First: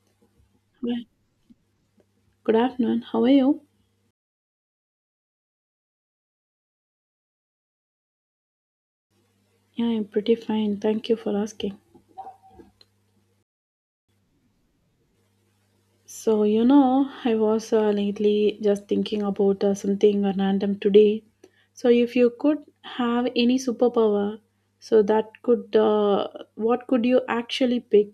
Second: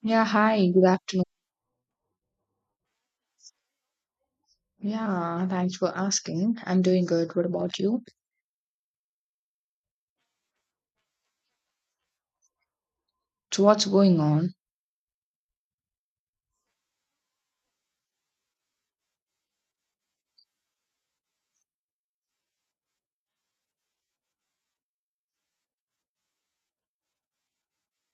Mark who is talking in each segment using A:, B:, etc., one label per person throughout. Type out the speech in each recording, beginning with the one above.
A: Yeah, hi, good
B: Well,
A: afternoon.
B: Good afternoon. How are you?
A: Yeah, thanks for asking. I'm doing good. What about you?
B: Yeah, I'm pretty fine. Thank you for asking.
A: So, what's going on?
B: So, you know, I was lately just thinking about something random today. So if you could have any superpower, so that could what could you actually pick?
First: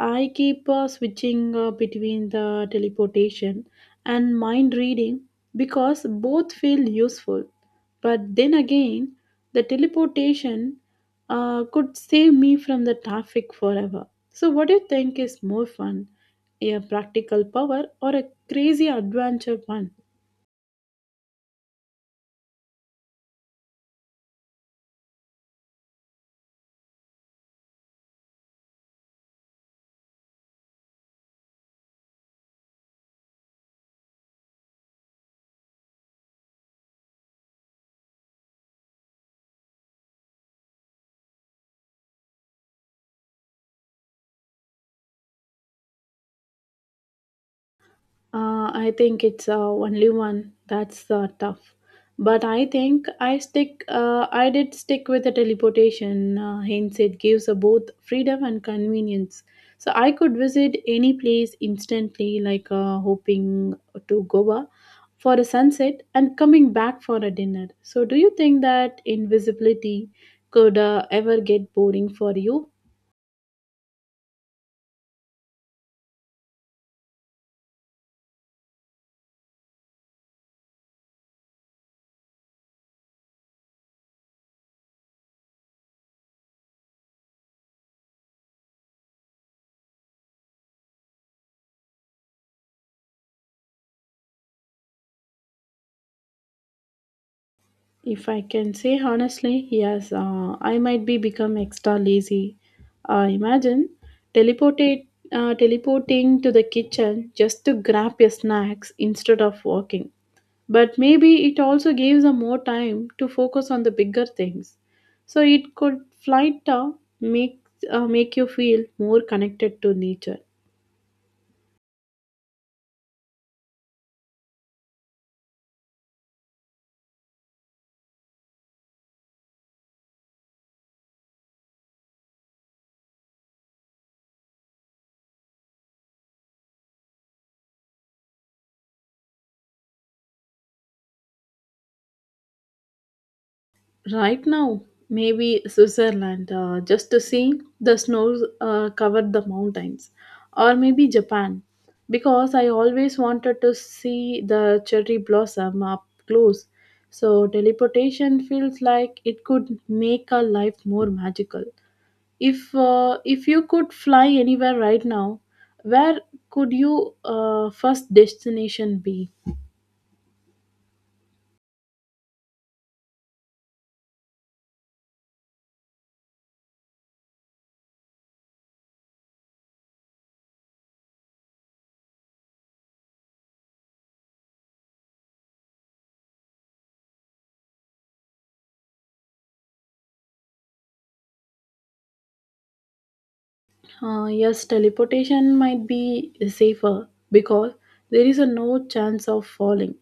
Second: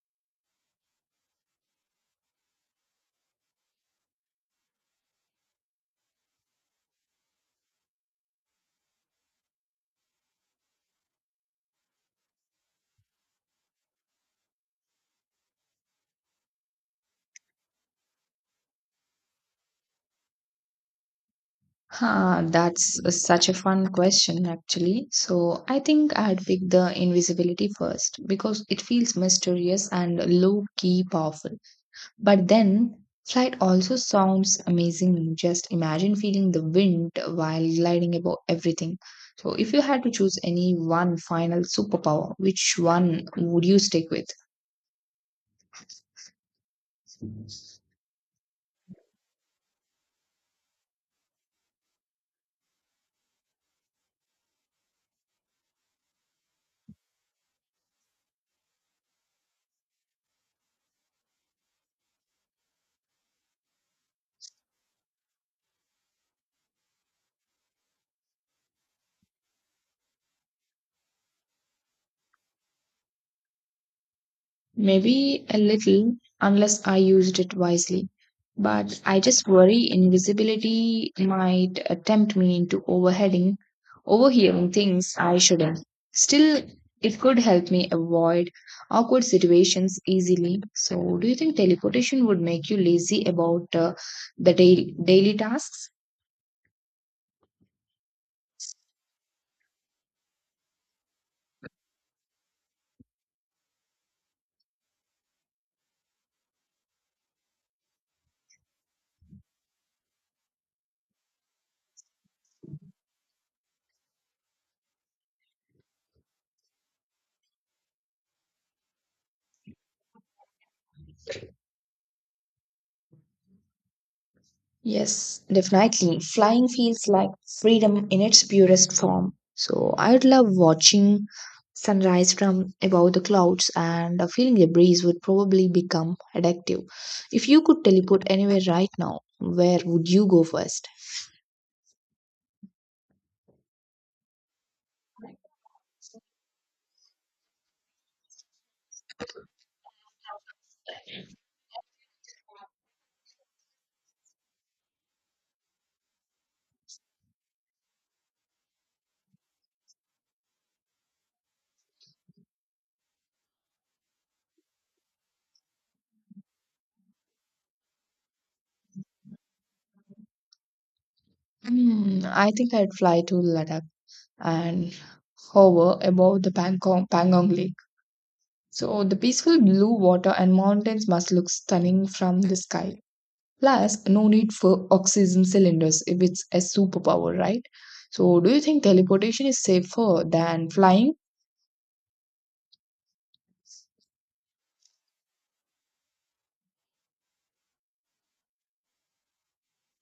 B: I keep switching between the teleportation and mind reading because both feel useful. But then again, the teleportation could save me from the traffic forever. So, what do you think is more fun, a practical power or a crazy adventure one?
A: Huh, that's such a fun question, actually. So, I think I'd pick the invisibility first because it feels mysterious and low key powerful. But then, flight also sounds amazing. Just imagine feeling the wind while gliding above everything. So, if you had to choose any one final superpower, which one would you stick with?
B: I think it's only one. That's tough. But I think I stick. I did stick with the teleportation. Hence, it gives both freedom and convenience. So I could visit any place instantly, like hoping to Goa for a sunset and coming back for a dinner. So, do you think that invisibility could ever get boring for you?
A: Maybe a little, unless I used it wisely. But I just worry invisibility might tempt me into overhearing things I shouldn't. Still, it could help me avoid awkward situations easily. So, do you think teleportation would make you lazy about the daily tasks?
B: If I can say honestly, yes, I might be become extra lazy. Imagine teleportate, teleporting to the kitchen just to grab your snacks instead of walking. But maybe it also gives a more time to focus on the bigger things. So it could flight make make you feel more connected to nature.
A: Yes, definitely. Flying feels like freedom in its purest form. So I'd love watching sunrise from above the clouds, and feeling the breeze would probably become addictive. If you could teleport anywhere right now, where would you go first?
B: Right now, maybe Switzerland, just to see the snows covered the mountains, or maybe Japan, because I always wanted to see the cherry blossom up close. So, teleportation feels like it could make our life more magical. If you could fly anywhere right now, where could you first destination be?
A: Hmm, I think I'd fly to Ladakh and hover above the Pangong Lake. So the peaceful blue water and mountains must look stunning from the sky. Plus, no need for oxygen cylinders if it's a superpower, right? So, do you think teleportation is safer than flying?
B: Yes, teleportation might be safer because there is a no chance of falling.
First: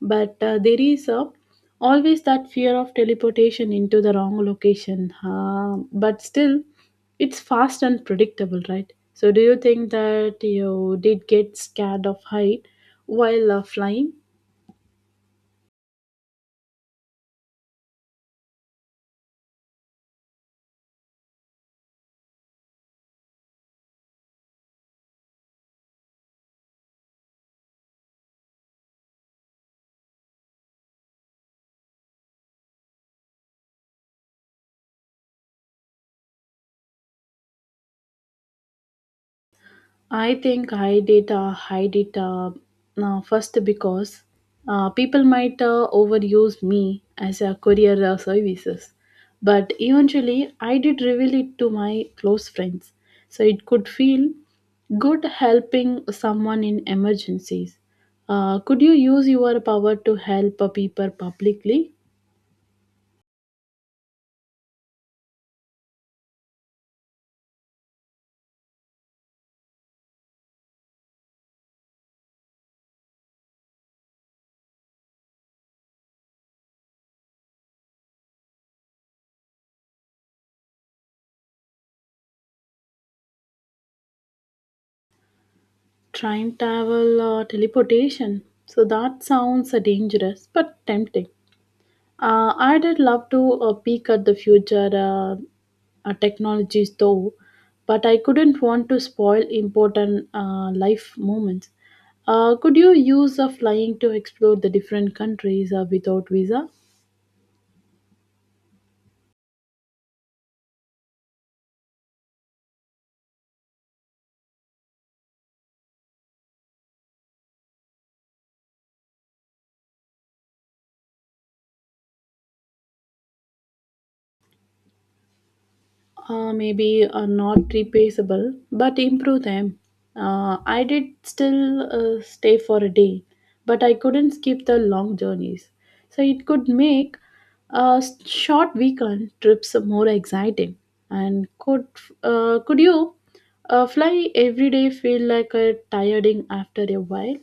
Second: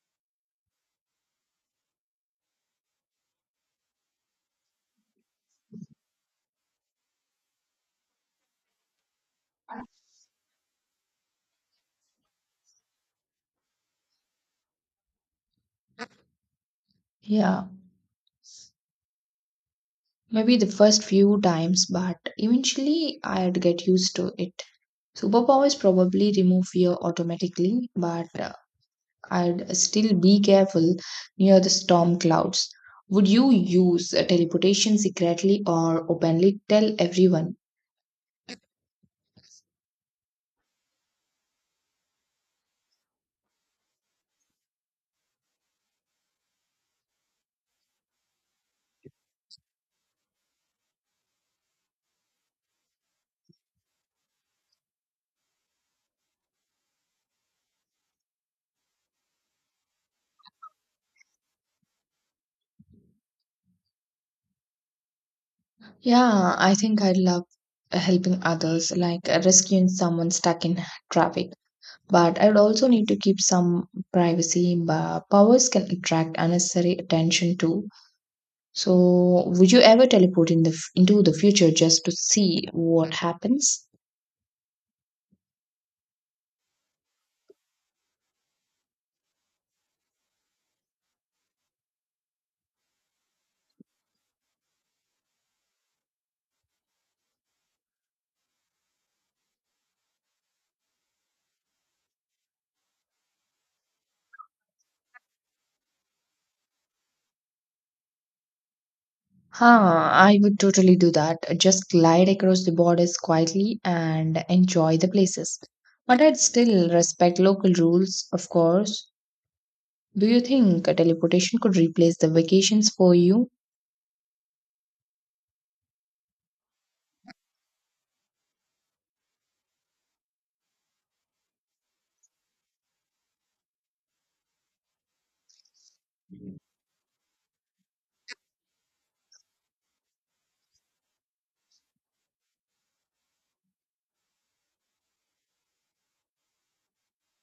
B: But there is a, Always that fear of teleportation into the wrong location. But still, it's fast and predictable, right? So, do you think that you did get scared of height while flying?
A: Yeah, maybe the first few times, but eventually I'd get used to it. Superpowers probably remove fear automatically, but I'd still be careful near the storm clouds. Would you use teleportation secretly or openly tell everyone?
B: I think I did hide it first because people might overuse me as a courier services. But eventually, I did reveal it to my close friends. So it could feel good helping someone in emergencies. Could you use your power to help people publicly?
A: Yeah, I think I love helping others, like rescuing someone stuck in traffic. But I would also need to keep some privacy. But powers can attract unnecessary attention too. So, would you ever teleport in into the future just to see what happens?
B: Time travel or teleportation. So that sounds dangerous but tempting. I did love to peek at the future technologies though, but I couldn't want to spoil important life moments. Could you use a flying to explore the different countries without visa?
A: Huh, I would totally do that. Just glide across the borders quietly and enjoy the places. But I'd still respect local rules, of course. Do you think a teleportation could replace the vacations for you?
B: Maybe are not replaceable, but improve them. I did still stay for a day, but I couldn't skip the long journeys. So it could make short weekend trips more exciting. And could you fly every day feel like a tiring after a while?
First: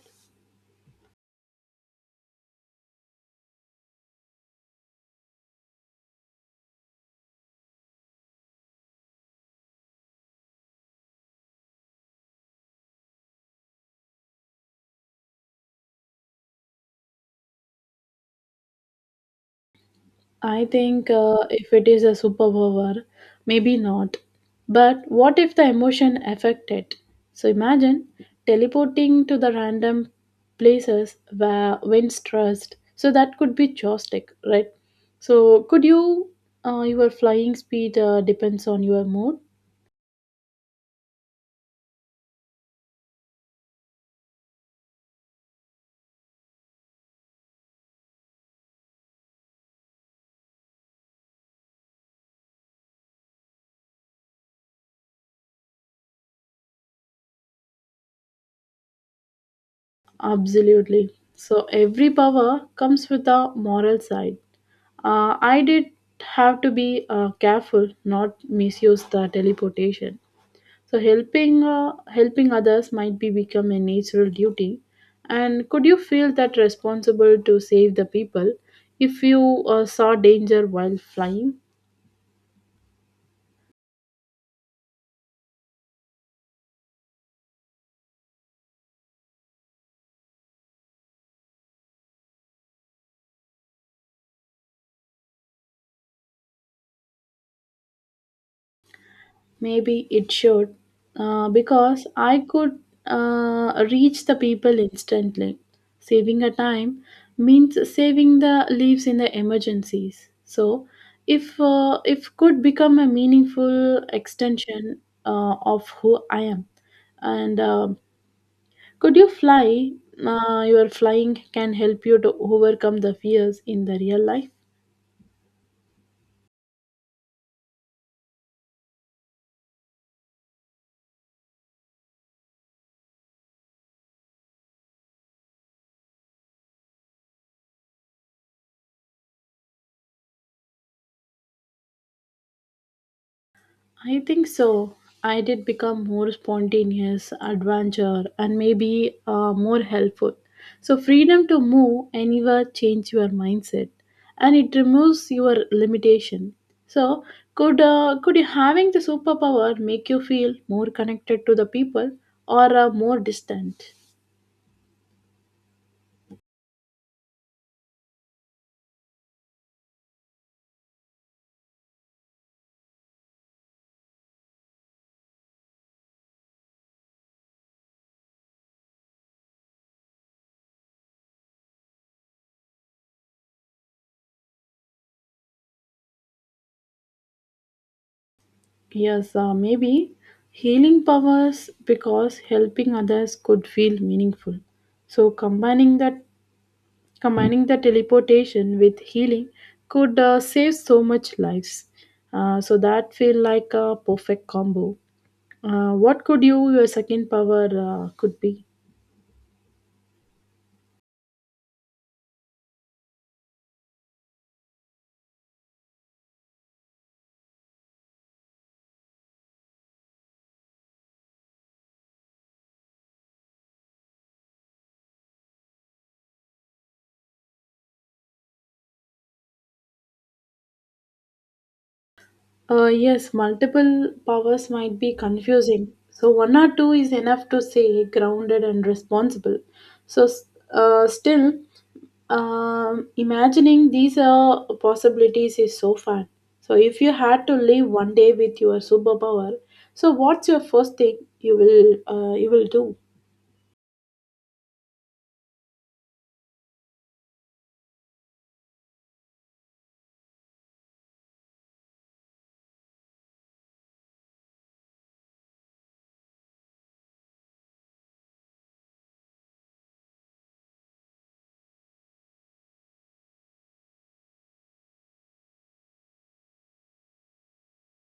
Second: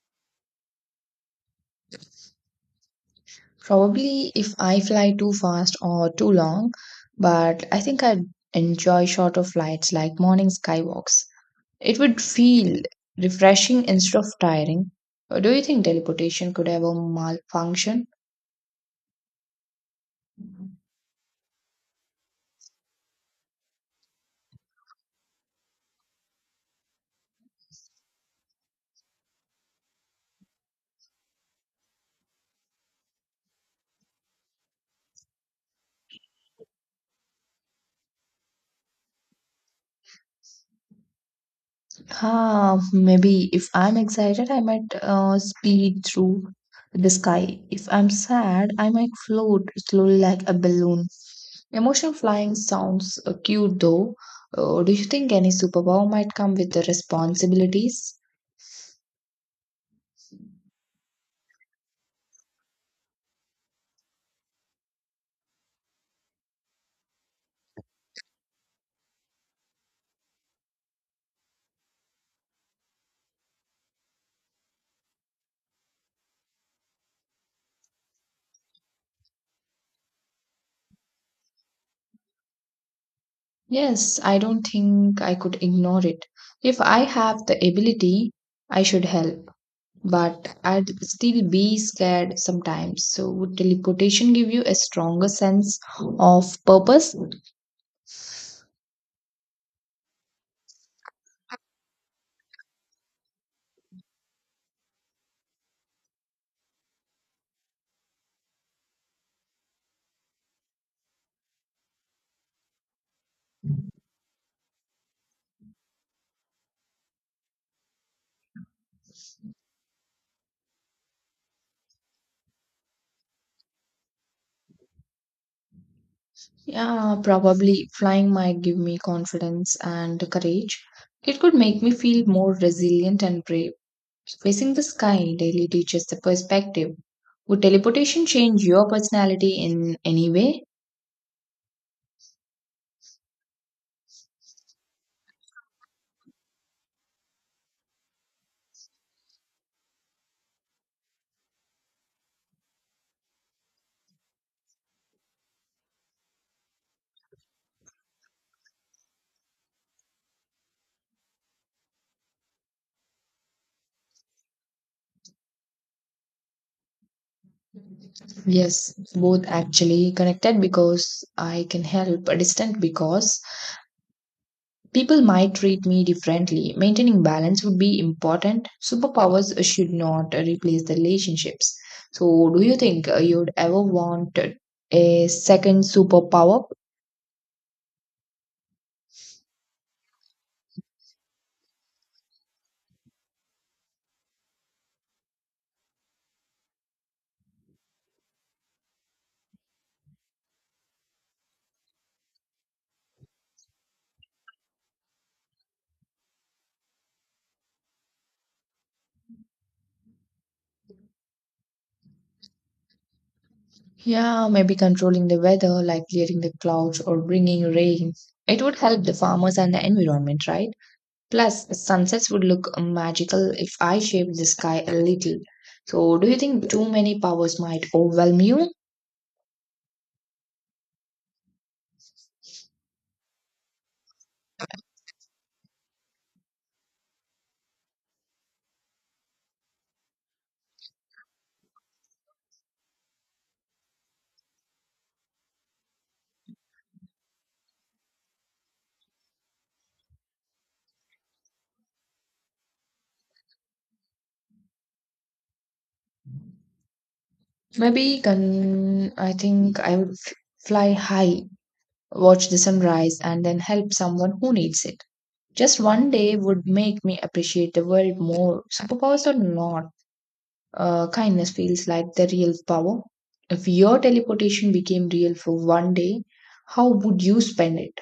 A: Probably if I fly too fast or too long, but I think I'd enjoy shorter flights like morning skywalks. It would feel refreshing instead of tiring. Do you think teleportation could ever malfunction?
B: I think if it is a superpower, maybe not. But what if the emotion affected? So imagine teleporting to the random places where wins trust. So that could be joystick, right? So could you, your flying speed depends on your mood?
A: Ah, maybe if I'm excited, I might speed through the sky. If I'm sad, I might float slowly like a balloon. Emotional flying sounds cute though. Do you think any superpower might come with the responsibilities?
B: Absolutely. So every power comes with a moral side. I did have to be careful not misuse the teleportation. So helping others might be become a natural duty. And could you feel that responsible to save the people if you saw danger while flying?
A: Yes, I don't think I could ignore it. If I have the ability, I should help, but I'd still be scared sometimes. So, would teleportation give you a stronger sense of purpose?
B: Maybe it should, because I could reach the people instantly. Saving a time means saving the lives in the emergencies. So, if could become a meaningful extension of who I am, and could you fly? Your flying can help you to overcome the fears in the real life.
A: Yeah, probably flying might give me confidence and courage. It could make me feel more resilient and brave. Facing the sky daily teaches the perspective. Would teleportation change your personality in any way?
B: I think so. I did become more spontaneous, adventure, and maybe more helpful. So, freedom to move anywhere change your mindset, and it removes your limitation. So, could you having the superpower make you feel more connected to the people or more distant?
A: Yes, both actually connected because I can help, but distant because people might treat me differently. Maintaining balance would be important. Superpowers should not replace the relationships. So, do you think you'd ever want a second superpower?
B: Yes, maybe healing powers because helping others could feel meaningful. So combining the teleportation with healing could save so much lives. So that feel like a perfect combo. What could you your second power could be?
A: Yeah, maybe controlling the weather, like clearing the clouds or bringing rain. It would help the farmers and the environment, right? Plus, sunsets would look magical if I shaped the sky a little. So, do you think too many powers might overwhelm you?
B: Yes, multiple powers might be confusing. So, one or two is enough to say grounded and responsible. So, s- Still, imagining these are possibilities is so fun. So, if you had to live one day with your superpower, so what's your first thing you will do?
A: I think I would fly high, watch the sunrise, and then help someone who needs it. Just one day would make me appreciate the world more, superpowers or not. Kindness feels like the real power. If your teleportation became real for one day, how would you spend it?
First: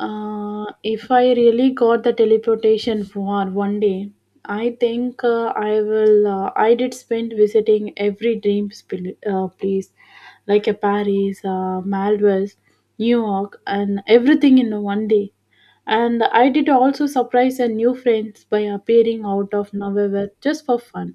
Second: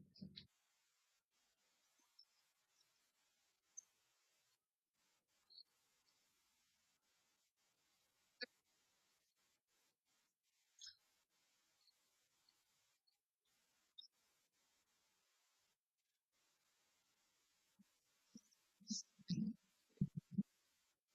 B: If I really got the teleportation for one day, I think I will. I did spend visiting every dream place, like a Paris, Maldives, New York, and everything in one day. And I did also surprise a new friends by appearing out of nowhere just for fun,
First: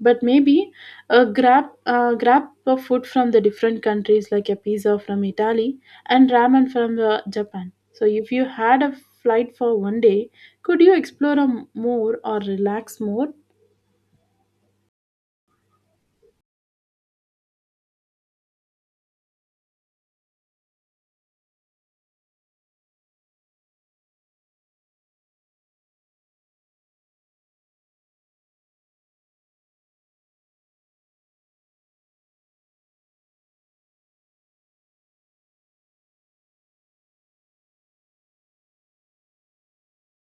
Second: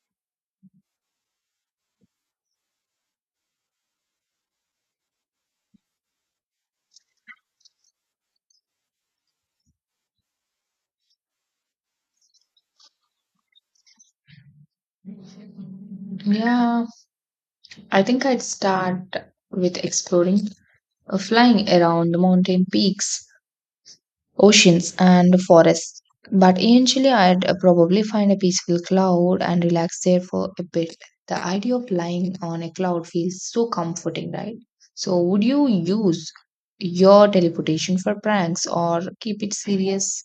B: but maybe a grab of food from the different countries, like a pizza from Italy and ramen from Japan. So if you had a flight for one day, could you explore more or relax more?
A: Yeah, I think I'd start with exploring, flying around the mountain peaks, oceans, and forests. But eventually, I'd probably find a peaceful cloud and relax there for a bit. The idea of lying on a cloud feels so comforting, right? So, would you use your teleportation for pranks or keep it serious?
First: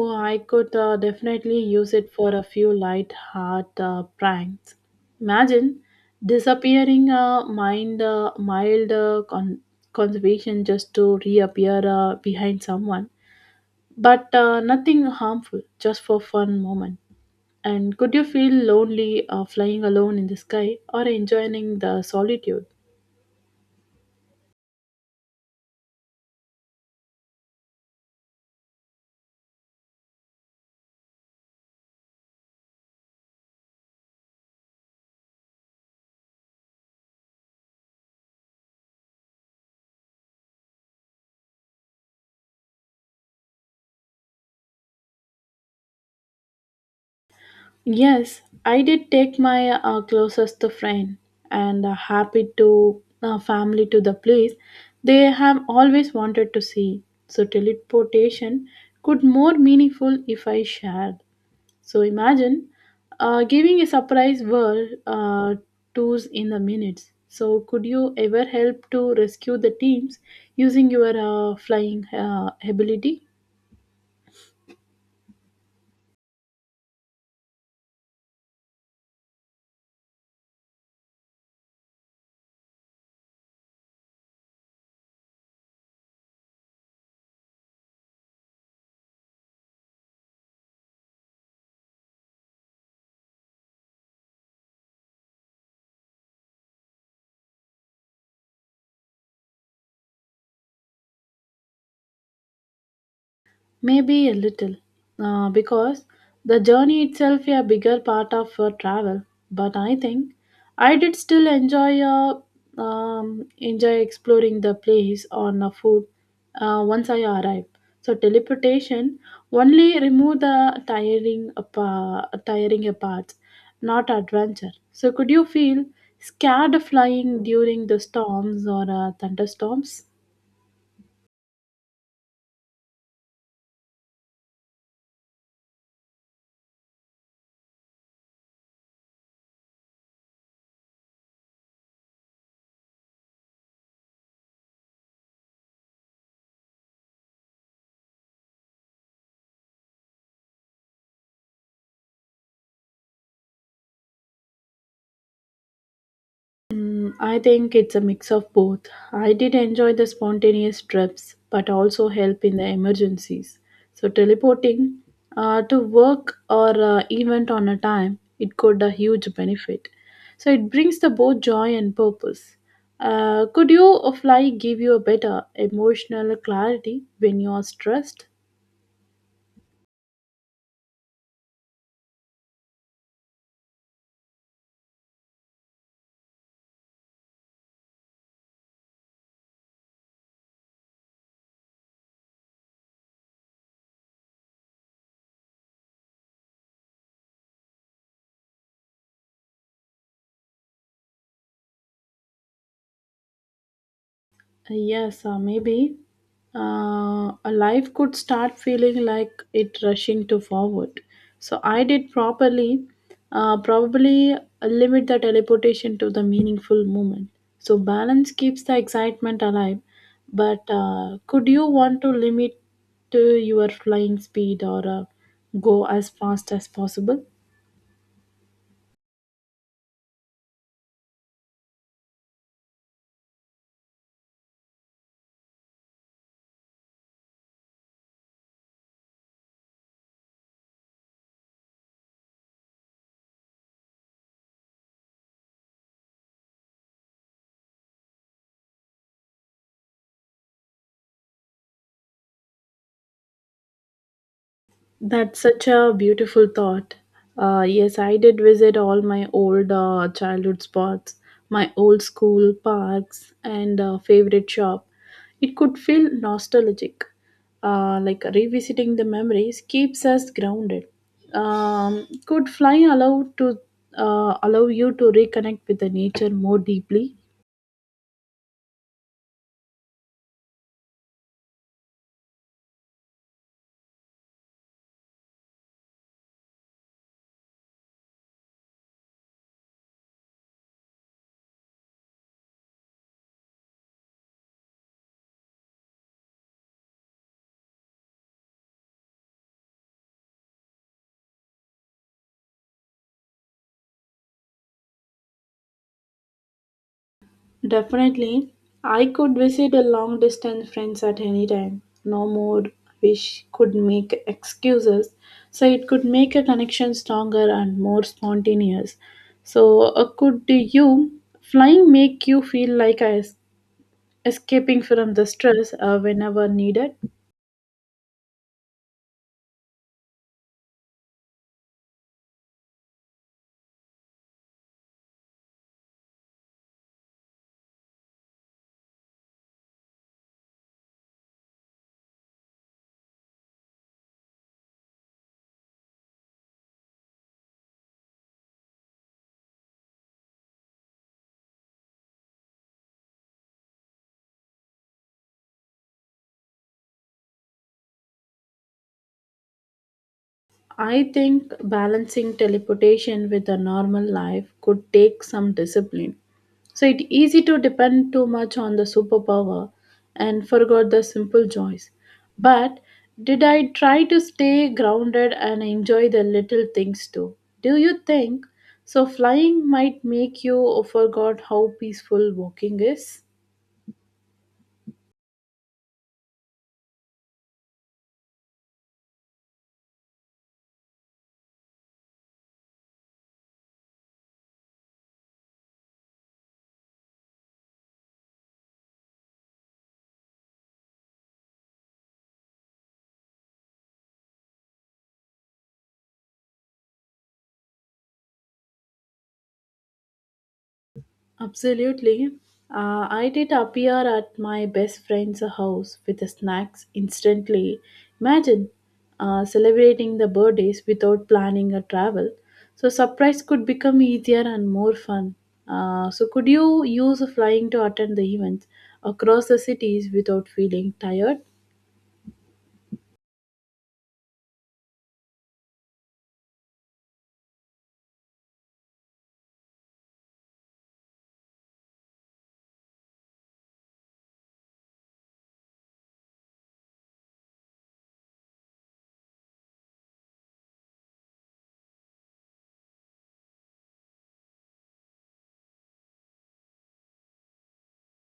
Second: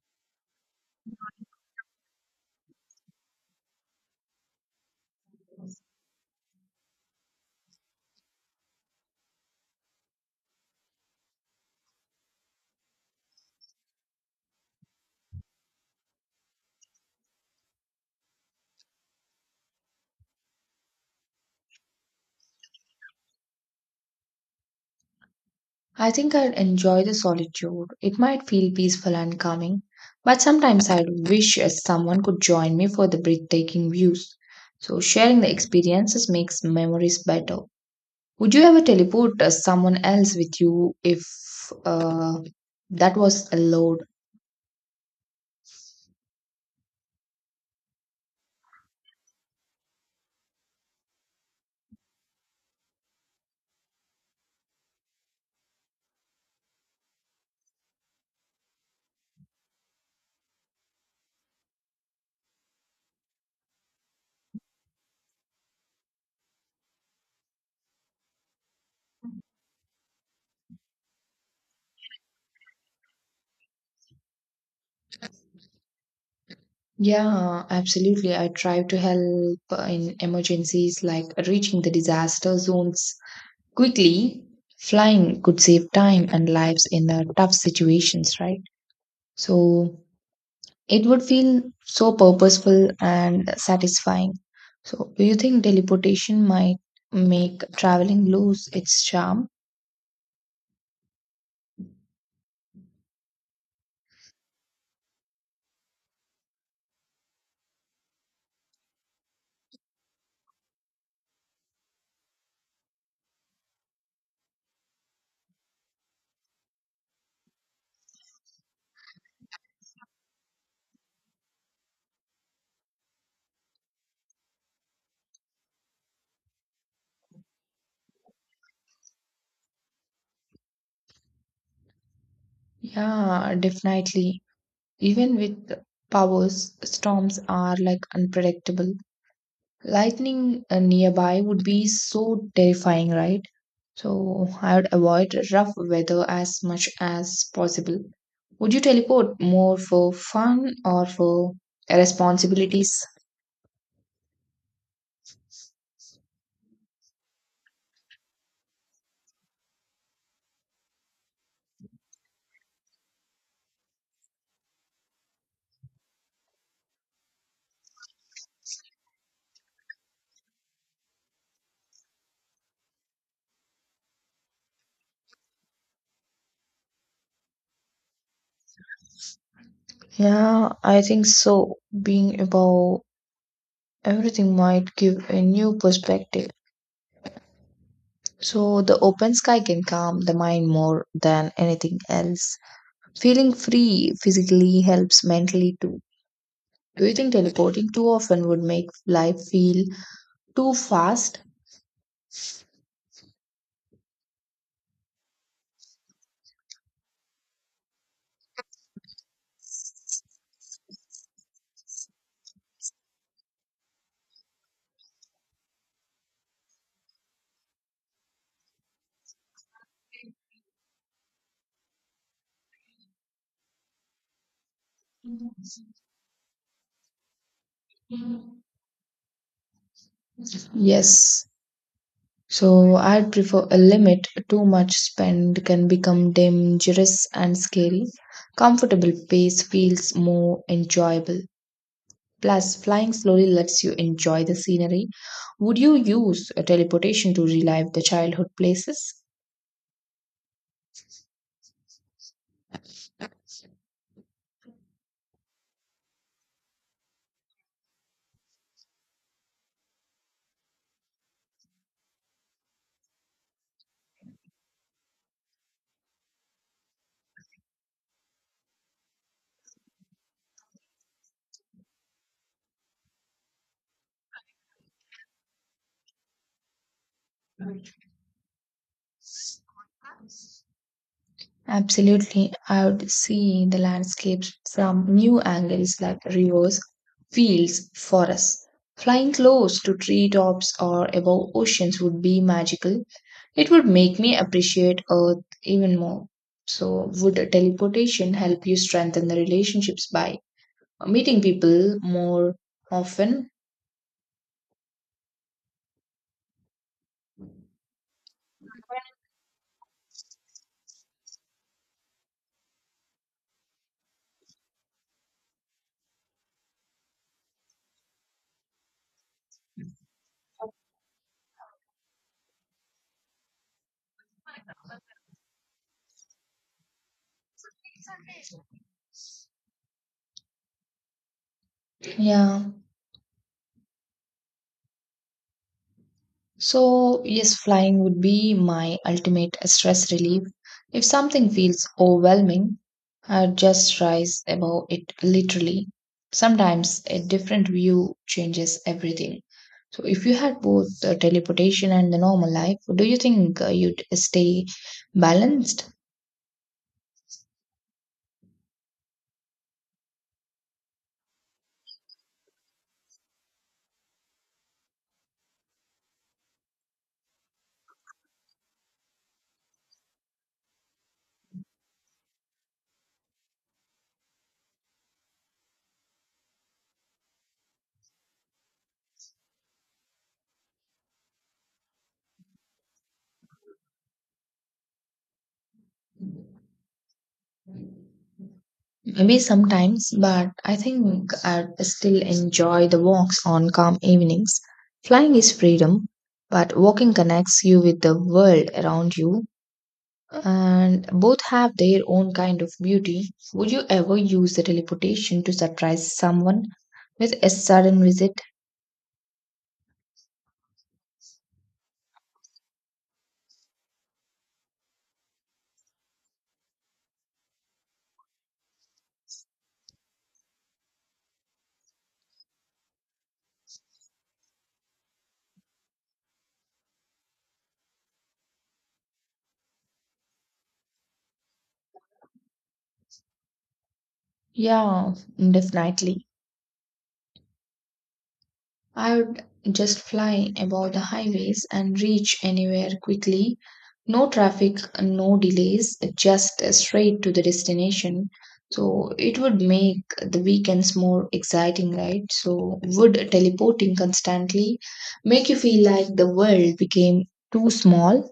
B: Oh, I could definitely use it for a few light heart pranks. Imagine disappearing a mind mild con- conservation just to reappear behind someone, but nothing harmful, just for fun moment. And could you feel lonely flying alone in the sky or enjoying the solitude?
A: I think I'd enjoy the solitude. It might feel peaceful and calming, but sometimes I'd wish someone could join me for the breathtaking views. So, sharing the experiences makes memories better. Would you ever teleport someone else with you if uh, that was allowed?
B: Yes, I did take my closest friend and happy to family to the place they have always wanted to see. So teleportation could more meaningful if I shared. So imagine giving a surprise world tours in the minutes. So could you ever help to rescue the teams using your flying ability?
A: Yeah, absolutely. I try to help in emergencies like reaching the disaster zones quickly. Flying could save time and lives in tough situations, right? So it would feel so purposeful and satisfying. So, do you think teleportation might make traveling lose its charm?
B: Maybe a little, because the journey itself is a bigger part of your travel. But I think I did still enjoy enjoy exploring the place on the food once I arrived. So teleportation only remove the tiring parts, not adventure. So could you feel scared flying during the storms or thunderstorms?
A: Yeah, definitely. Even with powers, storms are like unpredictable. Lightning nearby would be so terrifying, right? So I would avoid rough weather as much as possible. Would you teleport more for fun or for responsibilities?
B: Mm, I think it's a mix of both. I did enjoy the spontaneous trips, but also help in the emergencies. So, teleporting to work or event on a time, it could a huge benefit. So, it brings the both joy and purpose. Could you fly give you a better emotional clarity when you are stressed?
A: Yeah, I think so. Being above everything might give a new perspective. So the open sky can calm the mind more than anything else. Feeling free physically helps mentally too. Do you think teleporting too often would make life feel too fast?
B: Yes, maybe. A life could start feeling like it rushing to forward. So I did probably limit the teleportation to the meaningful moment. So balance keeps the excitement alive. But could you want to limit to your flying speed or go as fast as possible?
A: Yes. So I'd prefer a limit. Too much spend can become dangerous and scary. Comfortable pace feels more enjoyable. Plus, flying slowly lets you enjoy the scenery. Would you use a teleportation to relive the childhood places?
B: That's such a beautiful thought. Yes, I did visit all my old childhood spots, my old school parks, and favorite shop. It could feel nostalgic. Like revisiting the memories keeps us grounded. Could flying allow you to reconnect with the nature more deeply?
A: Absolutely, I would see the landscapes from new angles like rivers, fields, forests. Flying close to treetops or above oceans would be magical. It would make me appreciate Earth even more. So, would teleportation help you strengthen the relationships by meeting people more often?
B: Definitely. I could visit a long distance friends at any time. No more wish could make excuses. So it could make a connection stronger and more spontaneous. So could you flying make you feel like escaping from the stress whenever needed?
A: Yeah. So, yes, flying would be my ultimate stress relief. If something feels overwhelming, I just rise above it literally. Sometimes a different view changes everything. So, if you had both the teleportation and the normal life, do you think you'd stay balanced?
B: I think balancing teleportation with a normal life could take some discipline. So it easy to depend too much on the superpower and forgot the simple joys. But did I try to stay grounded and enjoy the little things too? Do you think so flying might make you forgot how peaceful walking is?
A: Maybe sometimes, but I think I still enjoy the walks on calm evenings. Flying is freedom, but walking connects you with the world around you, and both have their own kind of beauty. Would you ever use the teleportation to surprise someone with a sudden visit?
B: Absolutely. I did appear at my best friend's house with the snacks instantly. Imagine celebrating the birthdays without planning a travel. So, surprise could become easier and more fun. Could you use flying to attend the events across the cities without feeling tired?
A: Yeah, definitely. I would just fly above the highways and reach anywhere quickly. No traffic, no delays, just straight to the destination. So it would make the weekends more exciting, right? So would teleporting constantly make you feel like the world became too small?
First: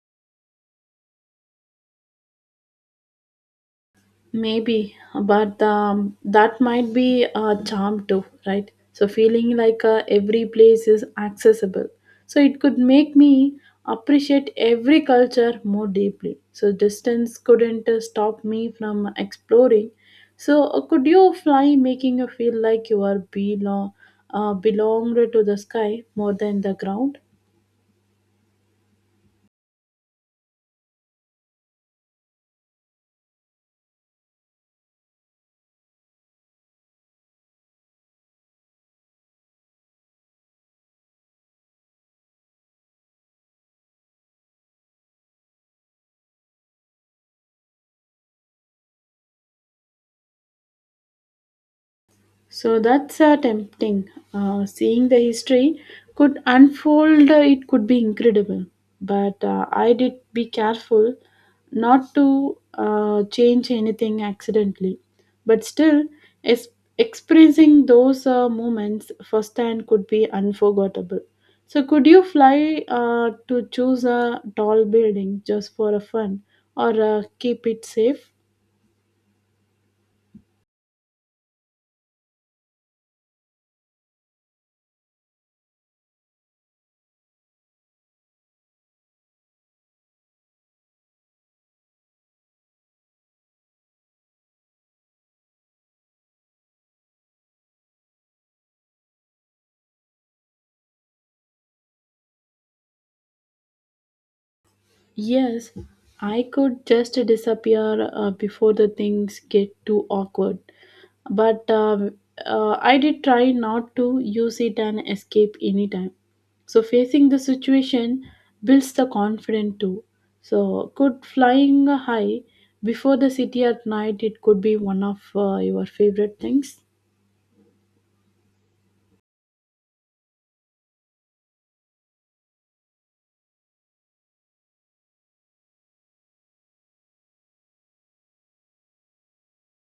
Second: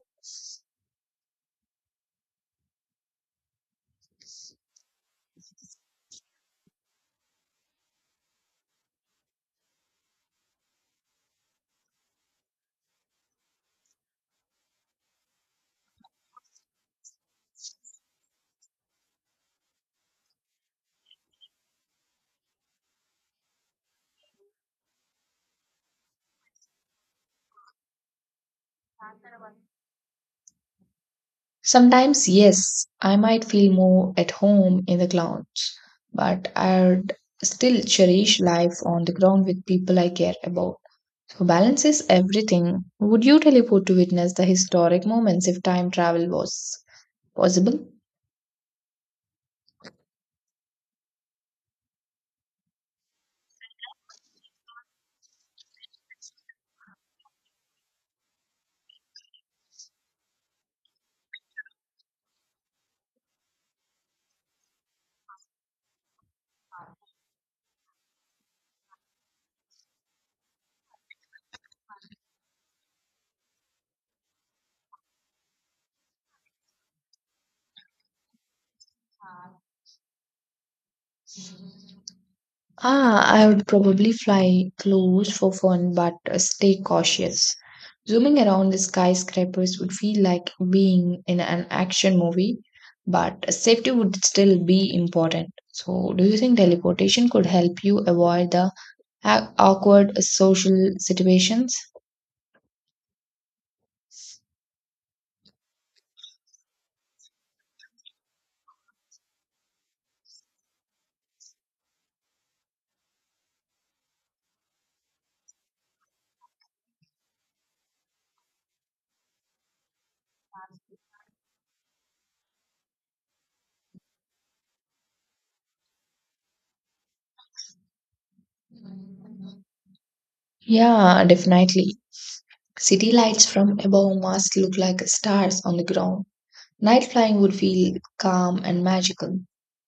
B: Maybe, but that might be a charm too, right? So feeling like every place is accessible. So it could make me appreciate every culture more deeply. So distance couldn't stop me from exploring. So could you fly making you feel like you are belonged to the sky more than the ground?
A: Sometimes, yes, I might feel more at home in the clouds, but I'd still cherish life on the ground with people I care about. So balance is everything. Would you teleport to witness the historic moments if time travel was possible?
B: So that's tempting. Seeing the history could unfold, it could be incredible. But I did be careful not to change anything accidentally. But still, es- experiencing those moments firsthand could be unforgettable. So, could you fly to choose a tall building just for a fun or keep it safe?
A: Ah, I would probably fly close for fun, but stay cautious. Zooming around the skyscrapers would feel like being in an action movie, but safety would still be important. So, do you think teleportation could help you avoid the awkward social situations?
B: Yes, I could just disappear before the things get too awkward. But I did try not to use it and escape anytime. So facing the situation builds the confidence too. So could flying high before the city at night it could be one of your favorite things.
A: Yeah, definitely. City lights from above must look like stars on the ground. Night flying would feel calm and magical.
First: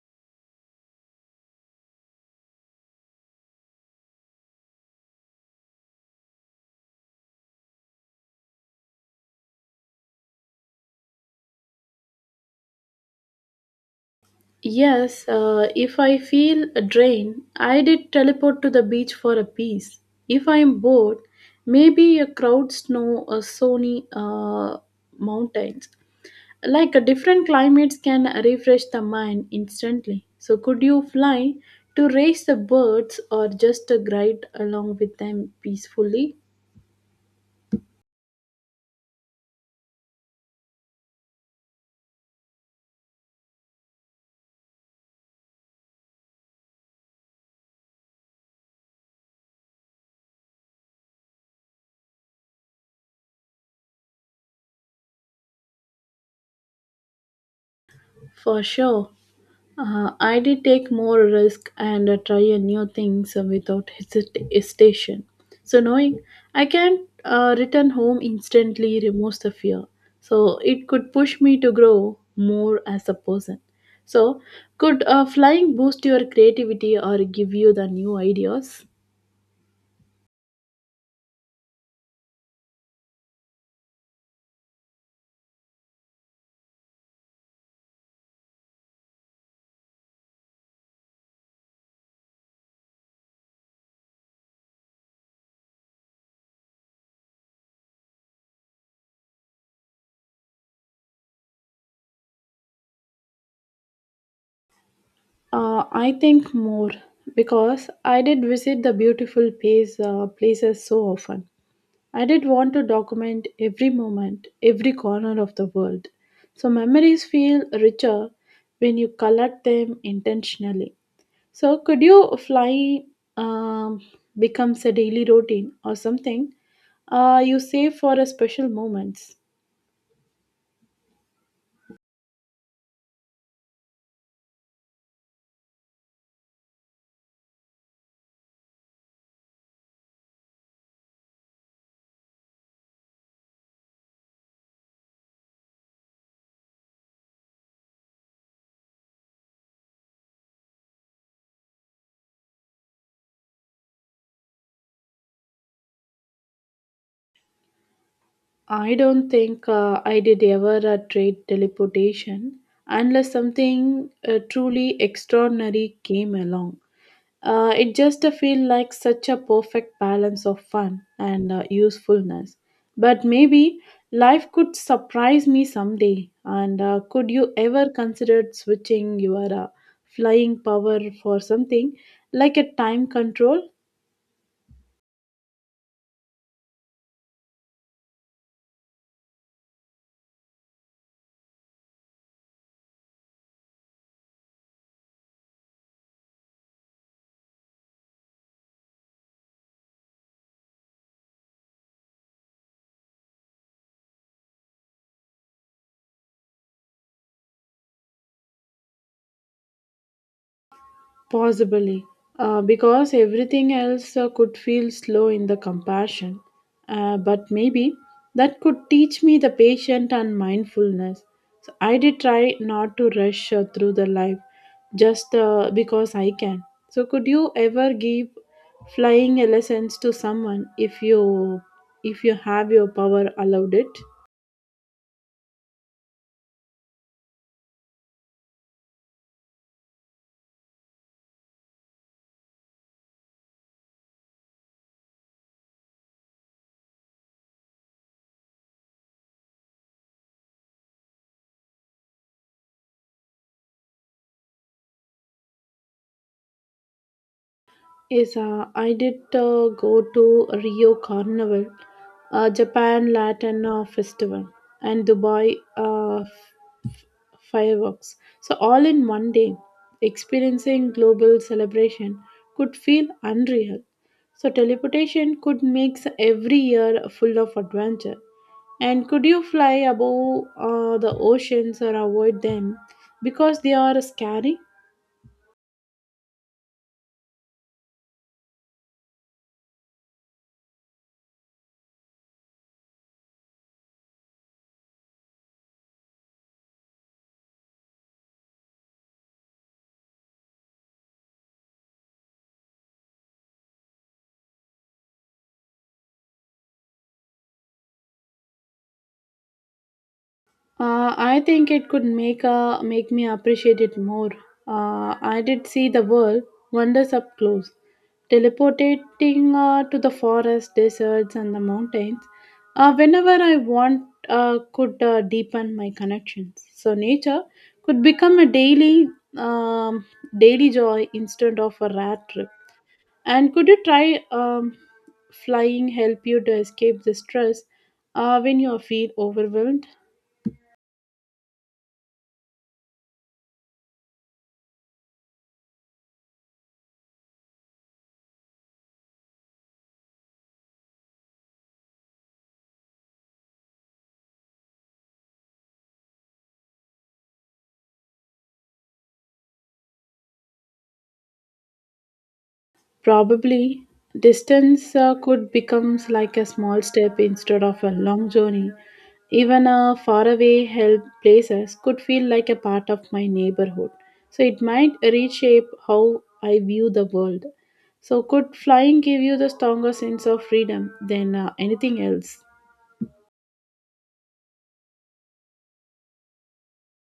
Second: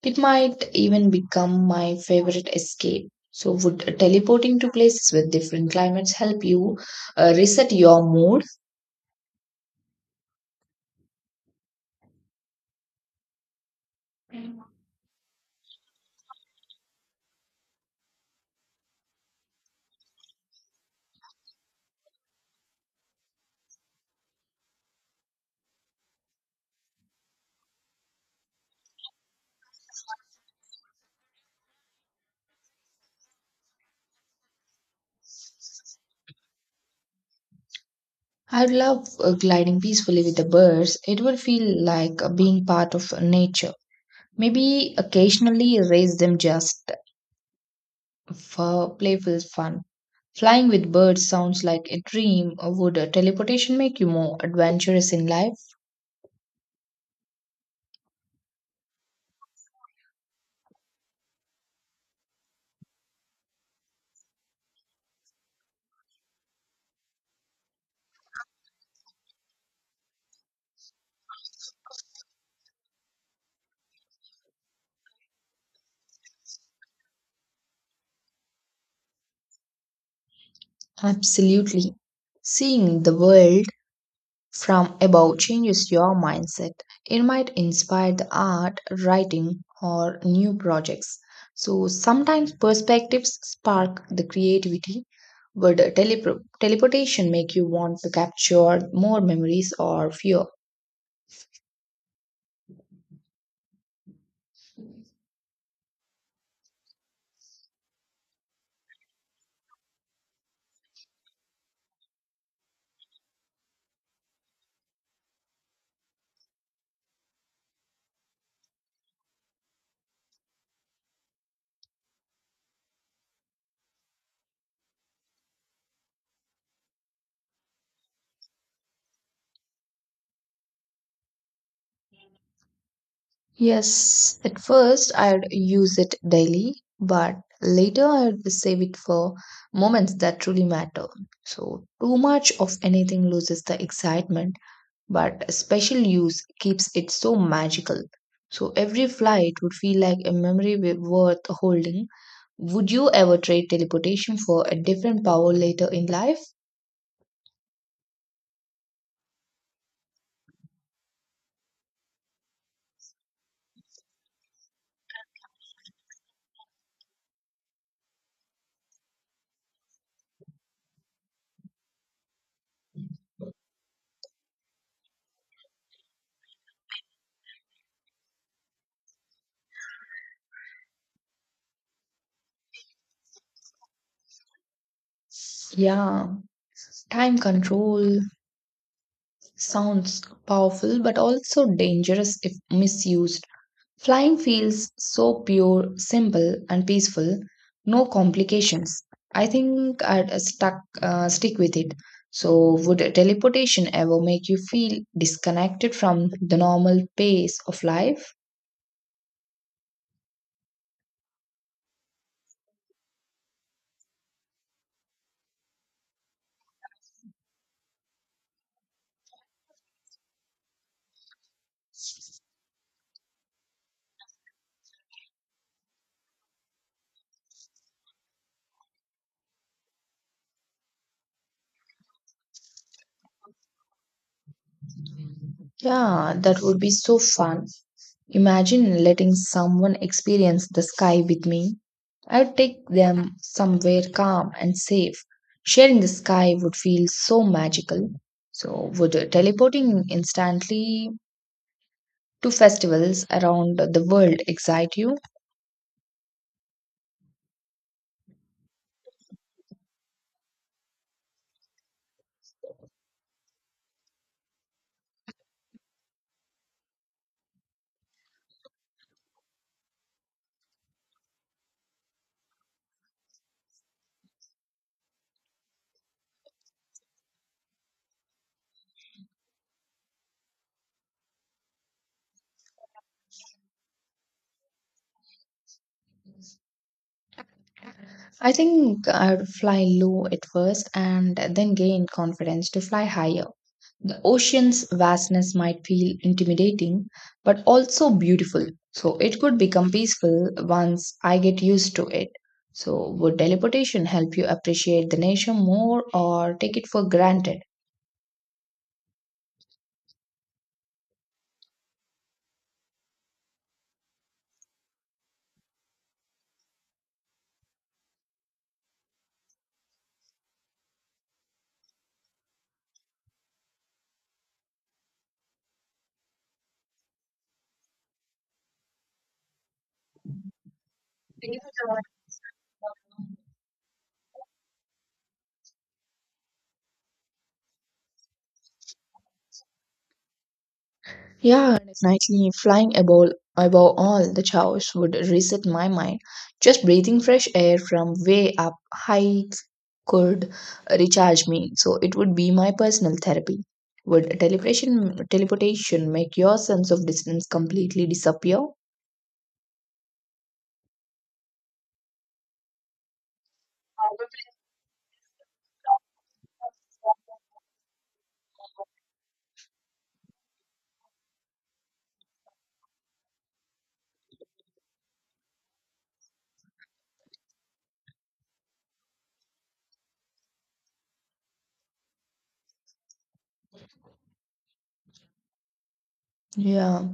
A: It might even become my favorite escape. So, would teleporting to places with different climates help you reset your mood?
B: Yes, if I feel drained, I did teleport to the beach for a piece. If I'm bored, maybe a crowd snow or sunny mountains. Like different climates can refresh the mind instantly. So could you fly to raise the birds or just glide along with them peacefully?
A: I'd love gliding peacefully with the birds. It would feel like being part of nature. Maybe occasionally raise them just for playful fun. Flying with birds sounds like a dream. Or would teleportation make you more adventurous in life?
B: For sure. I did take more risk and try a new things without hesitation. So knowing I can't return home instantly removes the fear. So it could push me to grow more as a person. So could flying boost your creativity or give you the new ideas?
A: Absolutely. Seeing the world from above changes your mindset. It might inspire the art, writing, or new projects. So sometimes perspectives spark the creativity. Would teleportation make you want to capture more memories or fear?
B: I think more because I did visit the beautiful places so often. I did want to document every moment, every corner of the world. So memories feel richer when you collect them intentionally. So could you fly um, becomes a daily routine or something you save for a special moments?
A: Yes, at first I'd use it daily, but later I'd save it for moments that truly matter. So, too much of anything loses the excitement, but a special use keeps it so magical. So, every flight would feel like a memory worth holding. Would you ever trade teleportation for a different power later in life?
B: I don't think I did ever trade teleportation unless something truly extraordinary came along. It just feel like such a perfect balance of fun and usefulness. But maybe life could surprise me someday. And could you ever consider switching your flying power for something like a time control?
A: Yeah, time control sounds powerful but also dangerous if misused. Flying feels so pure, simple, and peaceful, no complications. I think I'd stuck stick with it. So, would teleportation ever make you feel disconnected from the normal pace of life?
B: Possibly, because everything else could feel slow in the compassion. But maybe that could teach me the patience and mindfulness. So I did try not to rush through the life just because I can. So, could you ever give flying lessons to someone if you have your power allowed it?
A: Yeah, that would be so fun. Imagine letting someone experience the sky with me. I'd take them somewhere calm and safe. Sharing the sky would feel so magical. So, would teleporting instantly to festivals around the world excite you?
B: Yes, I did go to Rio Carnival, Japan Latin Festival, and Dubai fireworks. So, all in one day, experiencing global celebration could feel unreal. So, teleportation could make every year full of adventure. And could you fly above the oceans or avoid them because they are scary?
A: I think I'd fly low at first and then gain confidence to fly higher. The ocean's vastness might feel intimidating, but also beautiful. So it could become peaceful once I get used to it. So, would teleportation help you appreciate the nature more or take it for granted?
B: I think it could make me appreciate it more. I did see the world wonders up close, teleporting to the forest, deserts, and the mountains. Whenever I want, could deepen my connections. So nature could become a um, daily joy instead of a rare trip. And could you try flying help you to escape the stress when you feel overwhelmed?
A: Yeah, definitely. Flying above all the chaos would reset my mind. Just breathing fresh air from way up high could recharge me. So it would be my personal therapy. Would teleportation make your sense of distance completely disappear?
B: Probably, distance could become like a small step instead of a long journey. Even a faraway help places could feel like a part of my neighborhood. So it might reshape how I view the world. So could flying give you the stronger sense of freedom than anything else?
A: Yeah.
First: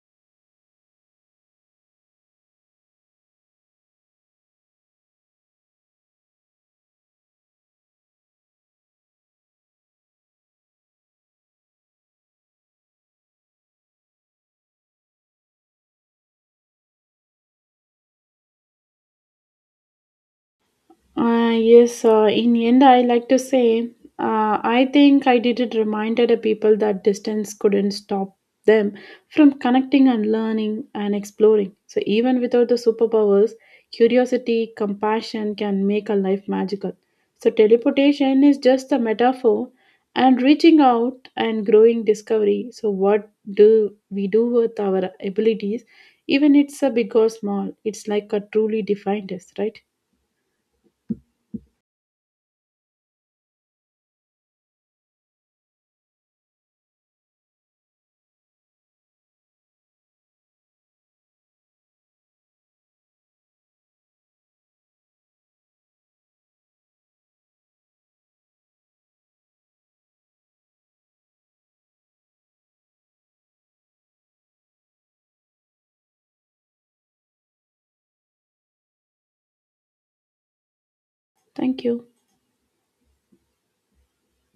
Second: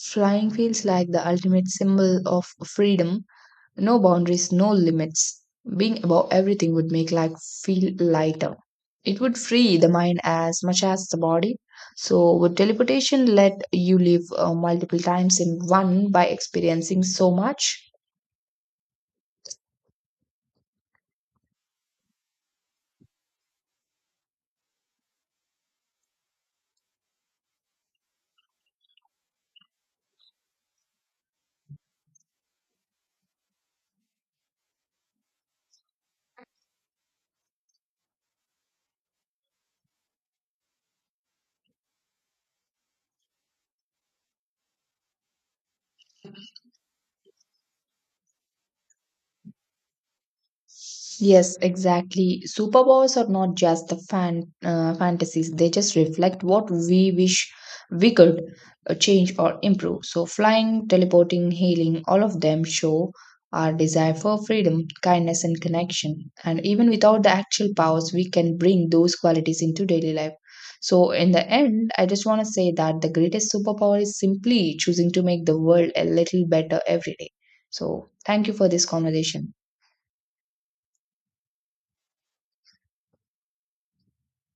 A: Flying feels like the ultimate symbol of freedom. No boundaries, no limits. Being above everything would make life feel lighter. It would free the mind as much as the body. So, would teleportation let you live multiple times in one by experiencing so much?
B: Yes, in end, I like to say, I think I did it reminded the people that distance couldn't stop them from connecting and learning and exploring. So even without the superpowers, curiosity, compassion can make a life magical. So teleportation is just a metaphor and reaching out and growing discovery. So what do we do with our abilities? Even it's a big or small, it's like a truly defined us, right?
A: Yes, exactly. Superpowers are not just the fantasies; they just reflect what we wish we could change or improve. So, flying, teleporting, healing, all of them show our desire for freedom, kindness, and connection. And even without the actual powers, we can bring those qualities into daily life. So, in the end, I just want to say that the greatest superpower is simply choosing to make the world a little better every day. So, thank you for this conversation.
B: Thank you.